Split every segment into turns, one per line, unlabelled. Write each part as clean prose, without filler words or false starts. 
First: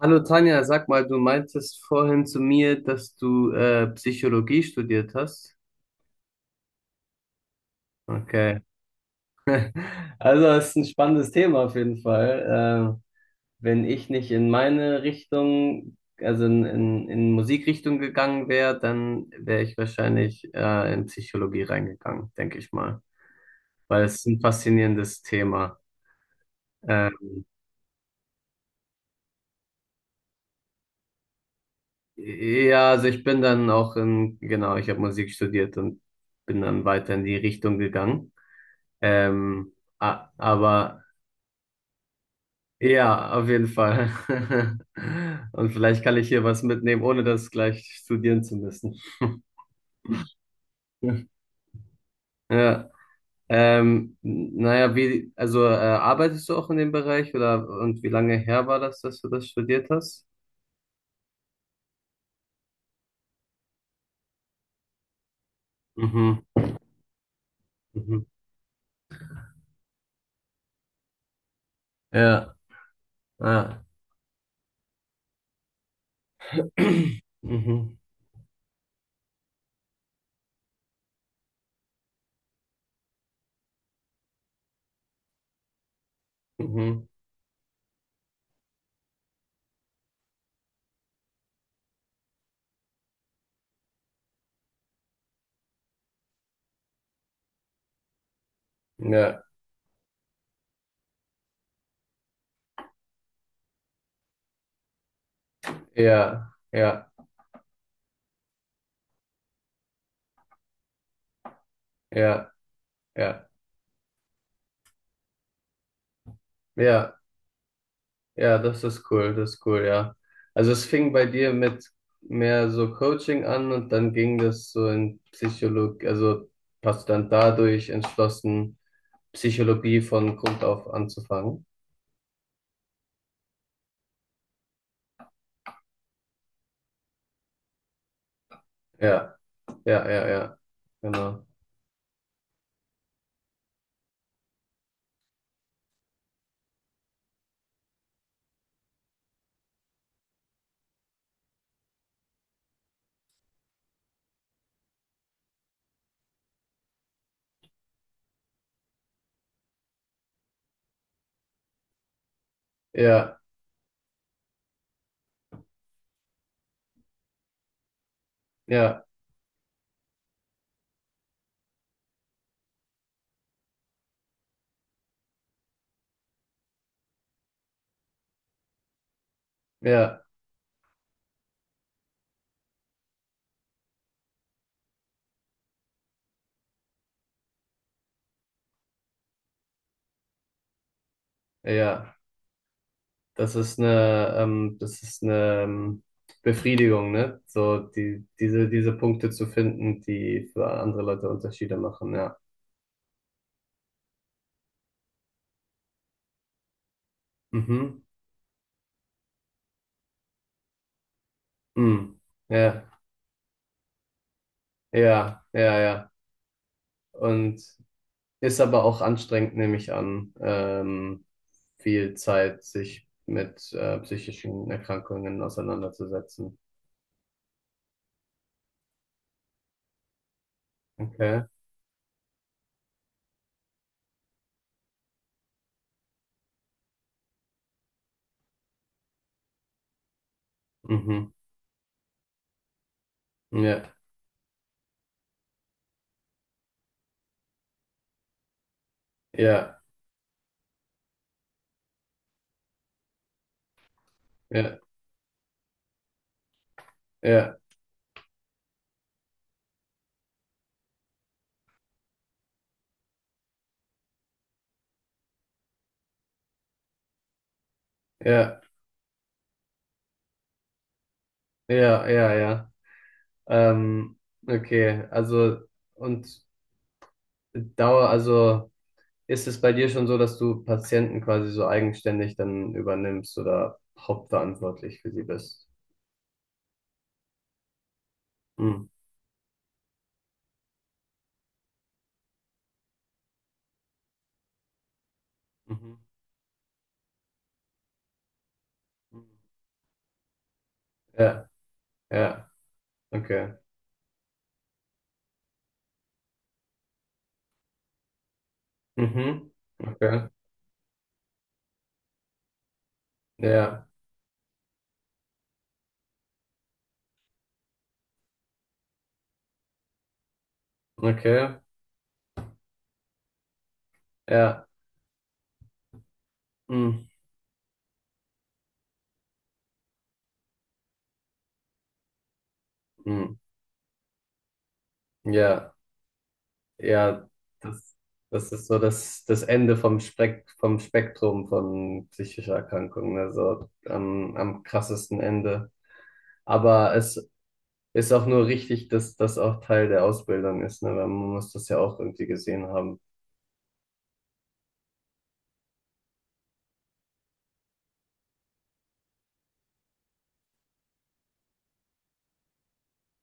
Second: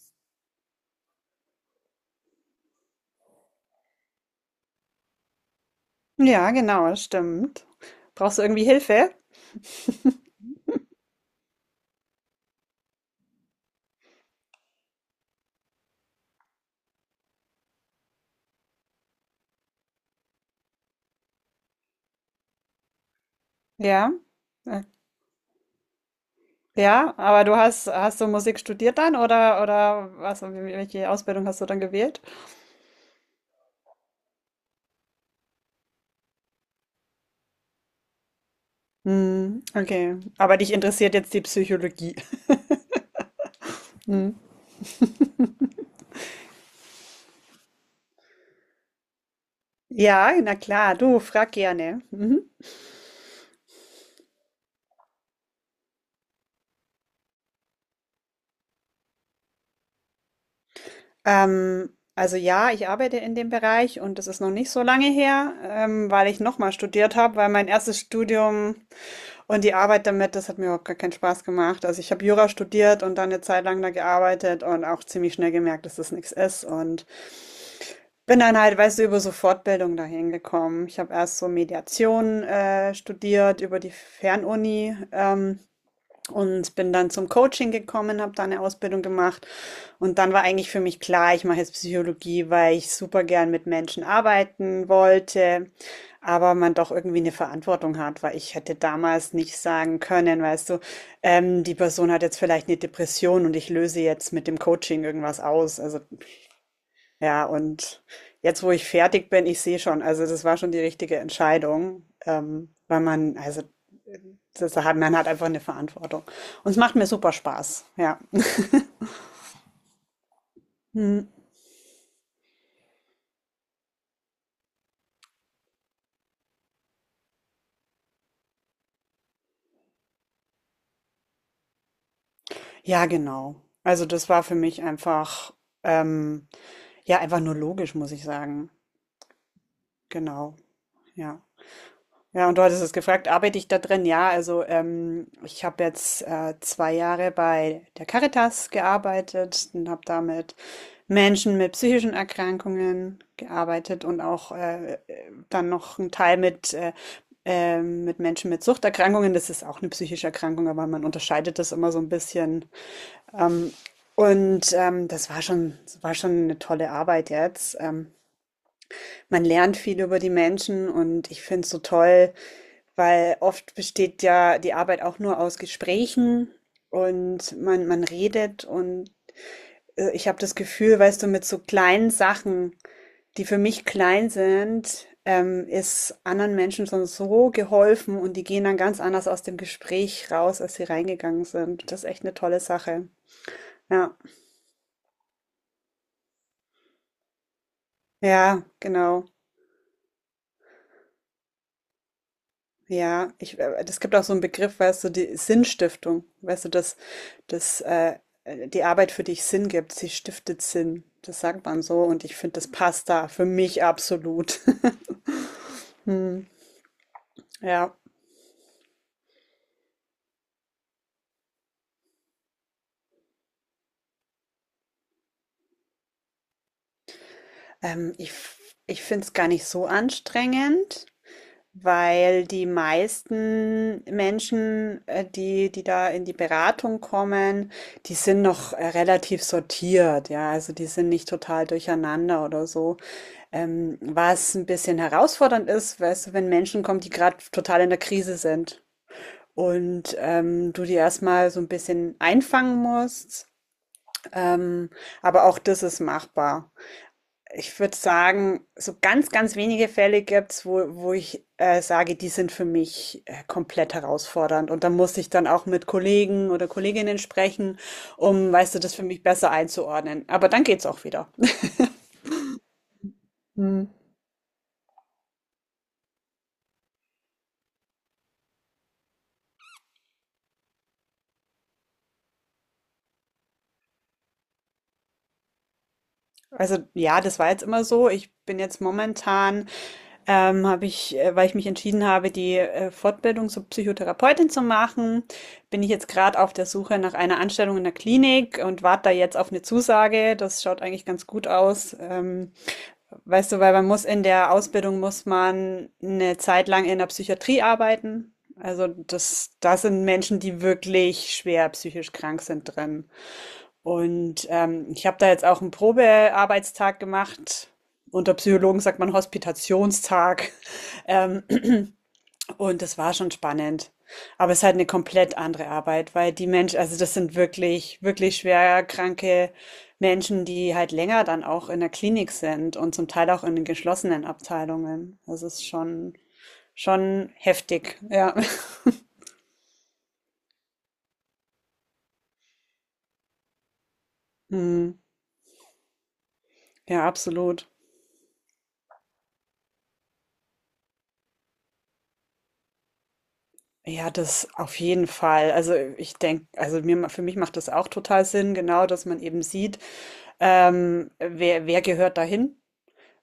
Hallo Tanja, sag mal, du meintest vorhin zu mir, dass du Psychologie studiert hast.
Ja, genau, das stimmt. Brauchst du
Okay.
irgendwie Hilfe?
Also, das ist ein spannendes Thema auf jeden Fall. Wenn ich nicht in meine Richtung, also in Musikrichtung gegangen wäre, dann wäre ich wahrscheinlich in Psychologie reingegangen, denke ich mal. Weil
Ja.
es ist ein
Äh,
faszinierendes Thema. Äh,
Ja, aber du hast du Musik studiert dann oder was, welche Ausbildung hast du dann gewählt?
ja, also ich bin dann auch in, genau, ich habe Musik studiert und bin dann weiter in die Richtung gegangen.
Hm,
Ähm,
okay.
a-
Aber dich
aber
interessiert jetzt die Psychologie.
ja, auf jeden Fall.
Hm.
Und vielleicht kann ich hier was mitnehmen, ohne das gleich studieren zu müssen.
Ja, na klar, du frag gerne. Mhm.
Ja. Naja, wie, also arbeitest du auch in dem Bereich oder und wie lange her war das, dass du das studiert hast?
Ähm, also ja, ich arbeite in dem Bereich und das ist noch nicht so lange her, weil
Mhm.
ich nochmal studiert habe, weil mein erstes
Mhm.
Studium und die Arbeit damit, das hat mir überhaupt gar keinen Spaß gemacht. Also ich habe Jura
Ja,
studiert und dann eine Zeit lang
ja.
da gearbeitet und auch ziemlich schnell gemerkt, dass das nichts ist und
Mhm.
bin dann halt, weißt du, über so Fortbildung dahin gekommen. Ich habe erst so Mediation studiert über die Fernuni. Und bin
Mhm.
dann zum Coaching gekommen, habe da eine Ausbildung gemacht. Und dann war eigentlich für mich klar, ich mache jetzt Psychologie, weil ich super gern mit Menschen arbeiten wollte, aber man doch irgendwie eine Verantwortung hat, weil ich hätte damals
Ja,
nicht sagen können, weißt du, die Person hat jetzt vielleicht eine Depression und ich löse jetzt mit dem Coaching irgendwas aus. Also
ja, ja,
ja, und jetzt, wo ich fertig bin, ich sehe schon, also das war schon die richtige Entscheidung,
ja,
weil man,
ja,
also das hat, man hat einfach eine Verantwortung. Und es macht mir
ja.
super Spaß. Ja.
Ja, das ist cool, ja. Also es fing
Hm.
bei dir mit mehr so Coaching an und dann ging das so in Psychologie, also hast du dann dadurch entschlossen, Psychologie von Grund auf anzufangen.
Ja, genau. Also das war für mich einfach, ähm, ja, einfach nur logisch, muss ich sagen.
Ja, ja, ja,
Genau.
ja,
Ja.
genau.
Ja, und du hattest es gefragt, arbeite ich da drin? Ja, also ich habe jetzt 2 Jahre bei der Caritas gearbeitet und habe da mit Menschen mit psychischen Erkrankungen gearbeitet und auch dann noch einen Teil mit Menschen mit Suchterkrankungen. Das ist auch eine psychische Erkrankung, aber man unterscheidet das immer so ein bisschen.
Ja,
Und das war schon eine tolle Arbeit jetzt.
ja,
Man lernt viel über die Menschen und ich finde es so toll, weil oft besteht ja die Arbeit auch nur aus Gesprächen und man redet und
ja,
ich habe das Gefühl, weißt du, mit so kleinen Sachen, die für mich klein sind, ist anderen Menschen schon so geholfen und die gehen dann ganz anders aus dem Gespräch raus, als sie reingegangen sind. Das ist
ja.
echt eine tolle Sache.
Das ist
Ja,
eine, ähm, das ist eine ähm, Befriedigung, ne? So die,
ja,
diese, diese
genau.
Punkte zu finden, die für andere Leute Unterschiede machen, ja.
Ja, das gibt auch so einen Begriff, weißt du, die Sinnstiftung, weißt du, dass
Mhm.
die Arbeit für dich Sinn gibt, sie stiftet Sinn. Das sagt man so
Mhm.
und ich finde, das
Ja.
passt da für mich absolut.
Ja, ja, ja.
Hm,
Und
ja,
ist aber auch anstrengend, nehme ich an, viel Zeit sich mit psychischen Erkrankungen auseinanderzusetzen.
ähm, ich, ich finde es gar nicht so anstrengend.
Okay.
Weil die meisten Menschen, die da in die Beratung kommen, die sind noch relativ sortiert, ja, also die sind nicht
Mhm.
total durcheinander oder so.
Ja,
Was ein bisschen herausfordernd ist, weißt du, wenn Menschen kommen, die gerade total in der Krise sind,
ja,
und du die erstmal so ein bisschen einfangen musst.
ja,
Ähm, aber auch das ist machbar.
ja,
Ich würde sagen, so ganz, ganz wenige Fälle gibt's, wo ich sage, die sind für mich komplett herausfordernd. Und da muss ich dann auch mit Kollegen oder Kolleginnen sprechen, um,
ja,
weißt du, das für mich besser einzuordnen. Aber dann geht's auch wieder.
ja, ja, ja. Ähm, okay, also und Dauer, also ist es bei dir schon so, dass du Patienten quasi so eigenständig dann übernimmst oder hauptverantwortlich für sie bist?
Also ja, das war jetzt immer so. Ich bin jetzt
Hm.
momentan, habe ich, weil ich mich entschieden habe, die Fortbildung zur Psychotherapeutin zu machen, bin ich
Mhm.
jetzt gerade auf der Suche nach einer Anstellung in der Klinik und warte da
Mhm.
jetzt auf eine Zusage. Das schaut eigentlich ganz gut
Ja,
aus.
ja. Okay.
Weißt du, weil man muss in der Ausbildung muss man eine Zeit lang in der Psychiatrie arbeiten. Also das,
Mhm.
da sind
Okay.
Menschen, die wirklich schwer psychisch krank sind drin.
Ja.
Und ich habe da jetzt auch 'n Probearbeitstag gemacht. Unter Psychologen sagt man Hospitationstag. Ähm,
Okay.
und das war schon spannend. Aber es ist
Ja.
halt eine komplett andere Arbeit, weil die Menschen, also,
Mhm.
das sind wirklich, wirklich schwer kranke Menschen, die halt länger dann auch in der Klinik sind und zum Teil
Mhm.
auch in den geschlossenen Abteilungen. Das ist
Ja.
schon
Ja.
schon
Das,
heftig, ja.
das ist so das Ende vom Spektrum von psychischer Erkrankungen. Also am
Mhm.
krassesten Ende. Aber
Ja,
es
absolut.
ist auch nur richtig, dass das auch Teil der Ausbildung ist, ne? Weil man muss das ja auch irgendwie gesehen haben.
Ja, das auf jeden Fall. Also ich denke, also mir, für mich macht das auch total Sinn, genau, dass man eben sieht, wer gehört dahin?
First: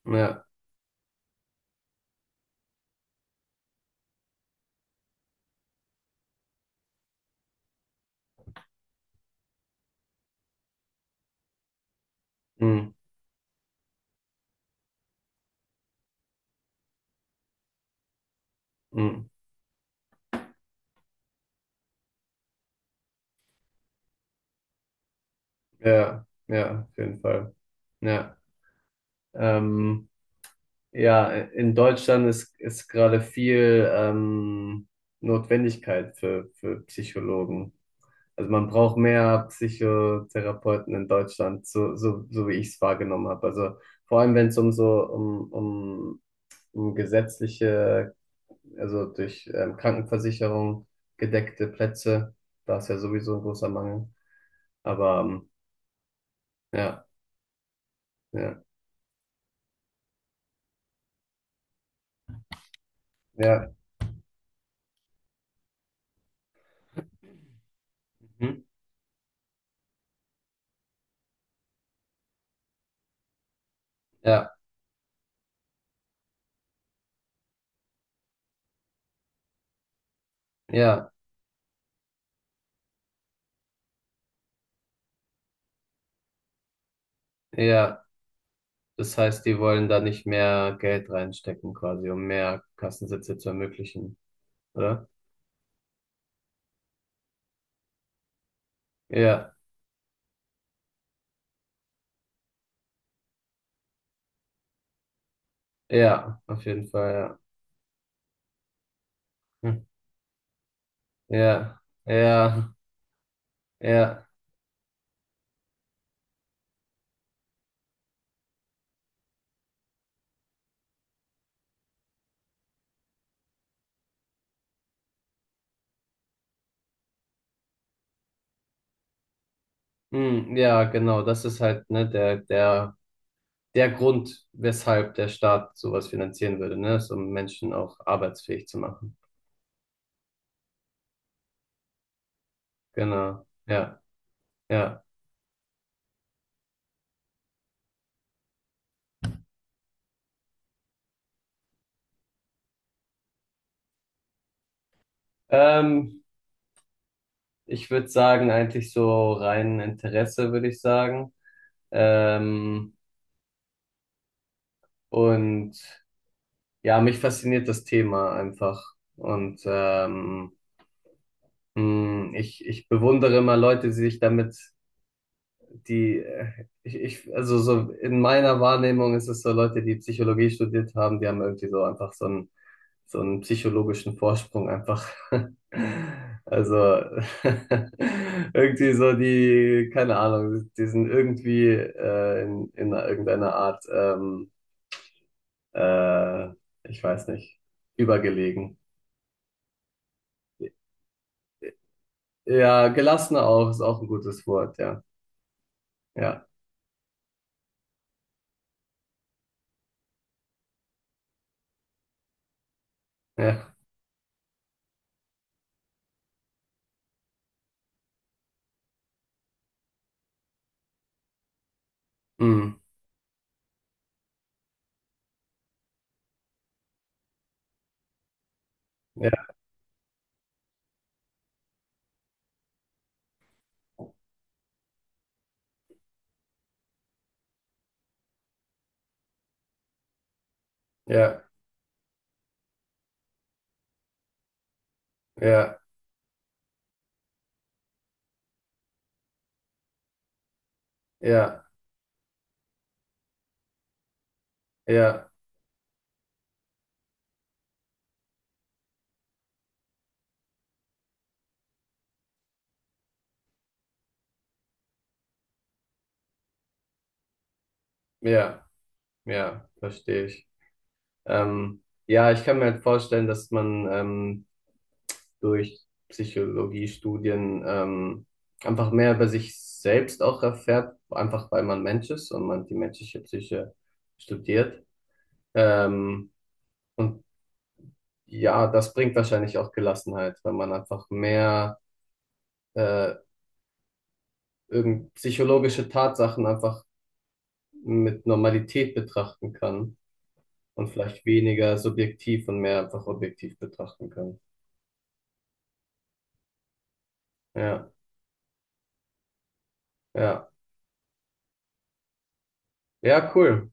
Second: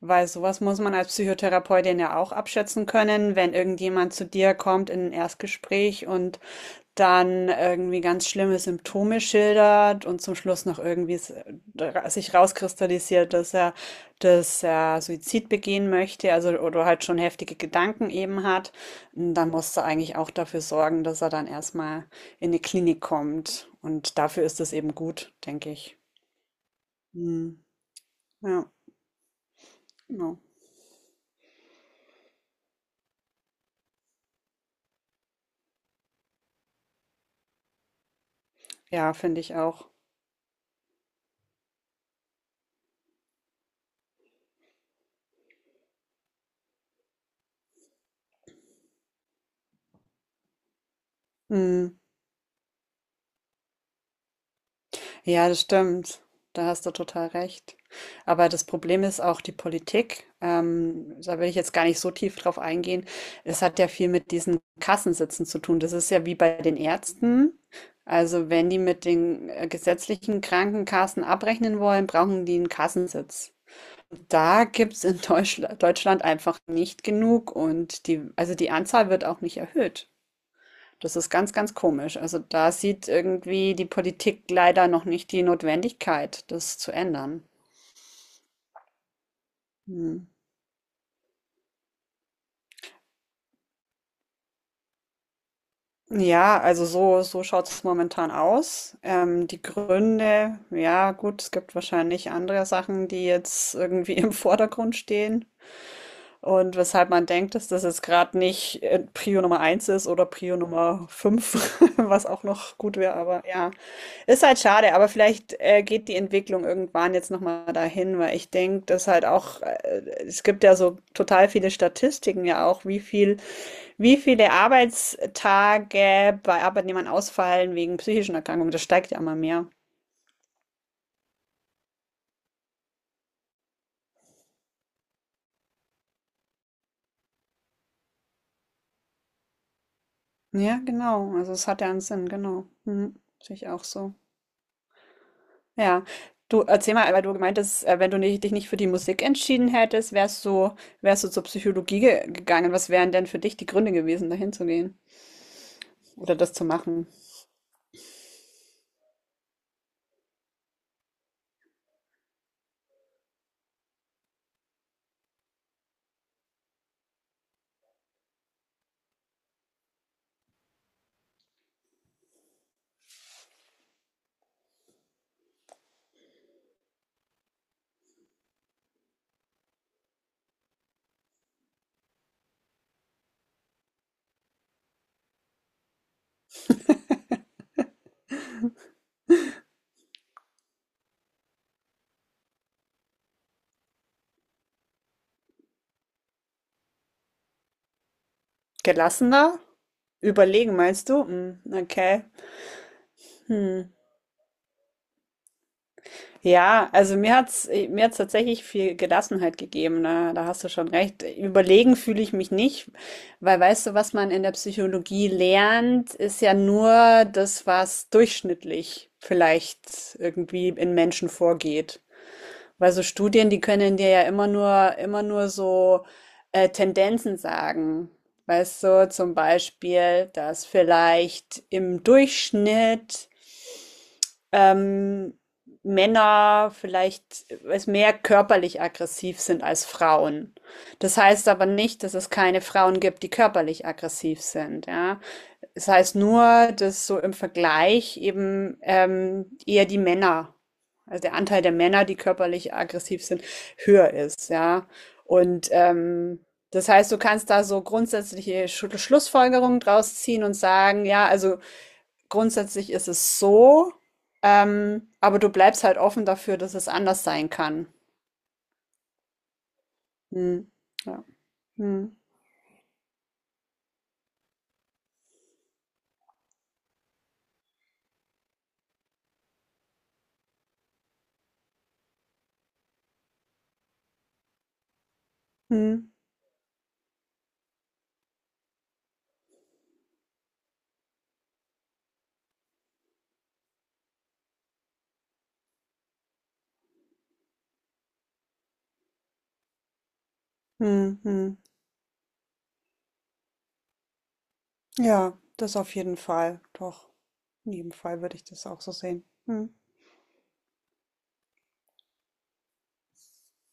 Weil
Ja.
sowas muss man als Psychotherapeutin ja auch abschätzen können, wenn irgendjemand zu dir kommt in ein Erstgespräch und dann irgendwie ganz schlimme Symptome schildert und zum Schluss noch irgendwie sich
Mhm.
rauskristallisiert, dass er Suizid begehen möchte, also oder halt schon heftige Gedanken eben hat.
Mhm.
Und dann musst du eigentlich auch dafür sorgen, dass er dann erstmal in eine Klinik kommt. Und dafür ist es eben gut, denke ich.
Ja. Ja. Auf jeden Fall.
Hm,
Ja.
ja,
Ähm.
genau.
Ja, in Deutschland ist gerade viel Notwendigkeit für Psychologen. Also man braucht
Ja,
mehr
finde ich auch.
Psychotherapeuten in Deutschland, so wie ich es wahrgenommen habe. Also vor allem, wenn es um so um gesetzliche, also durch Krankenversicherung gedeckte
Hm.
Plätze, da ist ja sowieso ein großer Mangel. Aber
Ja, das stimmt. Da hast du
ja,
total recht. Aber
ja,
das Problem ist auch die Politik. Da will ich jetzt gar nicht so tief drauf eingehen. Es
ja.
hat ja viel mit diesen Kassensitzen zu tun. Das ist ja wie bei den Ärzten. Also
Mhm.
wenn die mit den gesetzlichen Krankenkassen abrechnen wollen, brauchen die einen Kassensitz.
Ja,
Da gibt es in Deutschland einfach nicht genug, und die, also die Anzahl wird auch nicht erhöht.
ja,
Das ist ganz, ganz komisch. Also da sieht irgendwie die Politik leider noch nicht die Notwendigkeit, das zu ändern.
ja. Das heißt, die wollen da nicht
Hm.
mehr Geld reinstecken, quasi, um mehr Kassensitze zu ermöglichen, oder?
Ja, also so schaut es momentan aus.
Ja,
Die Gründe, ja gut, es gibt wahrscheinlich andere Sachen, die jetzt irgendwie im Vordergrund stehen.
ja, auf
Und
jeden
weshalb
Fall,
man
ja.
denkt, dass das jetzt gerade nicht Prio Nummer
Hm.
eins ist oder Prio Nummer 5,
Ja,
was auch
ja,
noch gut wäre, aber ja,
ja.
ist halt schade, aber vielleicht geht die Entwicklung irgendwann jetzt nochmal dahin, weil ich denke, dass halt auch, es gibt ja so total viele Statistiken ja auch, wie viele Arbeitstage bei Arbeitnehmern ausfallen wegen psychischen Erkrankungen, das steigt ja immer mehr.
Hm, ja, genau. Das ist halt, ne, der Grund, weshalb der Staat sowas finanzieren würde, ne? Ist, um Menschen auch arbeitsfähig zu machen.
Ja, genau, also es hat ja einen Sinn, genau. Mhm.
Genau.
Sehe ich auch
Ja,
so.
ja.
Ja, du erzähl mal, weil du gemeint hast, wenn du nicht, dich nicht für die Musik entschieden hättest, wärst du zur Psychologie ge gegangen. Was wären denn für dich die Gründe gewesen, dahin zu gehen
Ähm,
oder das zu machen?
ich würde sagen, eigentlich so rein Interesse, würde ich sagen. Ähm, und ja, mich fasziniert das Thema einfach. Und ich bewundere immer Leute, die sich damit, also so in meiner Wahrnehmung ist es so Leute, die Psychologie studiert haben, die haben irgendwie so einfach so einen psychologischen Vorsprung einfach. Also irgendwie so die, keine Ahnung, die sind irgendwie in irgendeiner Art, äh, ich weiß nicht, übergelegen.
Gelassener? Überlegen, meinst du? Hm, okay.
Ja, gelassen auch ist
Hm.
auch ein gutes Wort, ja. Ja,
Ja, also mir hat's tatsächlich viel Gelassenheit gegeben, ne? Da hast du schon recht. Überlegen fühle ich mich nicht, weil,
ja,
weißt du, was man in der Psychologie lernt, ist ja nur das, was durchschnittlich vielleicht irgendwie in Menschen vorgeht.
mm,
Weil so Studien, die können dir ja immer nur, so Tendenzen sagen. Weißt du, zum
ja,
Beispiel, dass vielleicht im Durchschnitt ähm, Männer vielleicht es mehr körperlich aggressiv sind als Frauen. Das
ja,
heißt aber nicht, dass es keine Frauen gibt, die körperlich aggressiv sind. Ja,
ja,
es heißt nur, dass so im Vergleich eben eher die Männer, also der Anteil
ja,
der Männer, die körperlich aggressiv sind, höher ist. Ja,
ja,
und das heißt, du kannst da so grundsätzliche Schlussfolgerungen draus ziehen und sagen, ja, also grundsätzlich ist es so, aber du bleibst halt offen dafür, dass es anders sein kann.
ja, ja, verstehe ich.
Hm. Ja.
Ähm,
Hm.
ja, ich kann mir halt vorstellen, dass man durch Psychologiestudien einfach mehr über sich selbst auch erfährt, einfach weil man Mensch ist und man die menschliche Psyche studiert.
Hm.
Ähm, und ja, das bringt wahrscheinlich auch Gelassenheit, weil man einfach mehr äh, irgend psychologische Tatsachen einfach mit Normalität betrachten kann und
Hm.
vielleicht
Hm.
weniger subjektiv und mehr einfach objektiv betrachten kann.
Ja, das auf jeden Fall. Doch, in
Ja,
jedem Fall würde ich das auch so sehen. Hm.
ja. Ja, cool.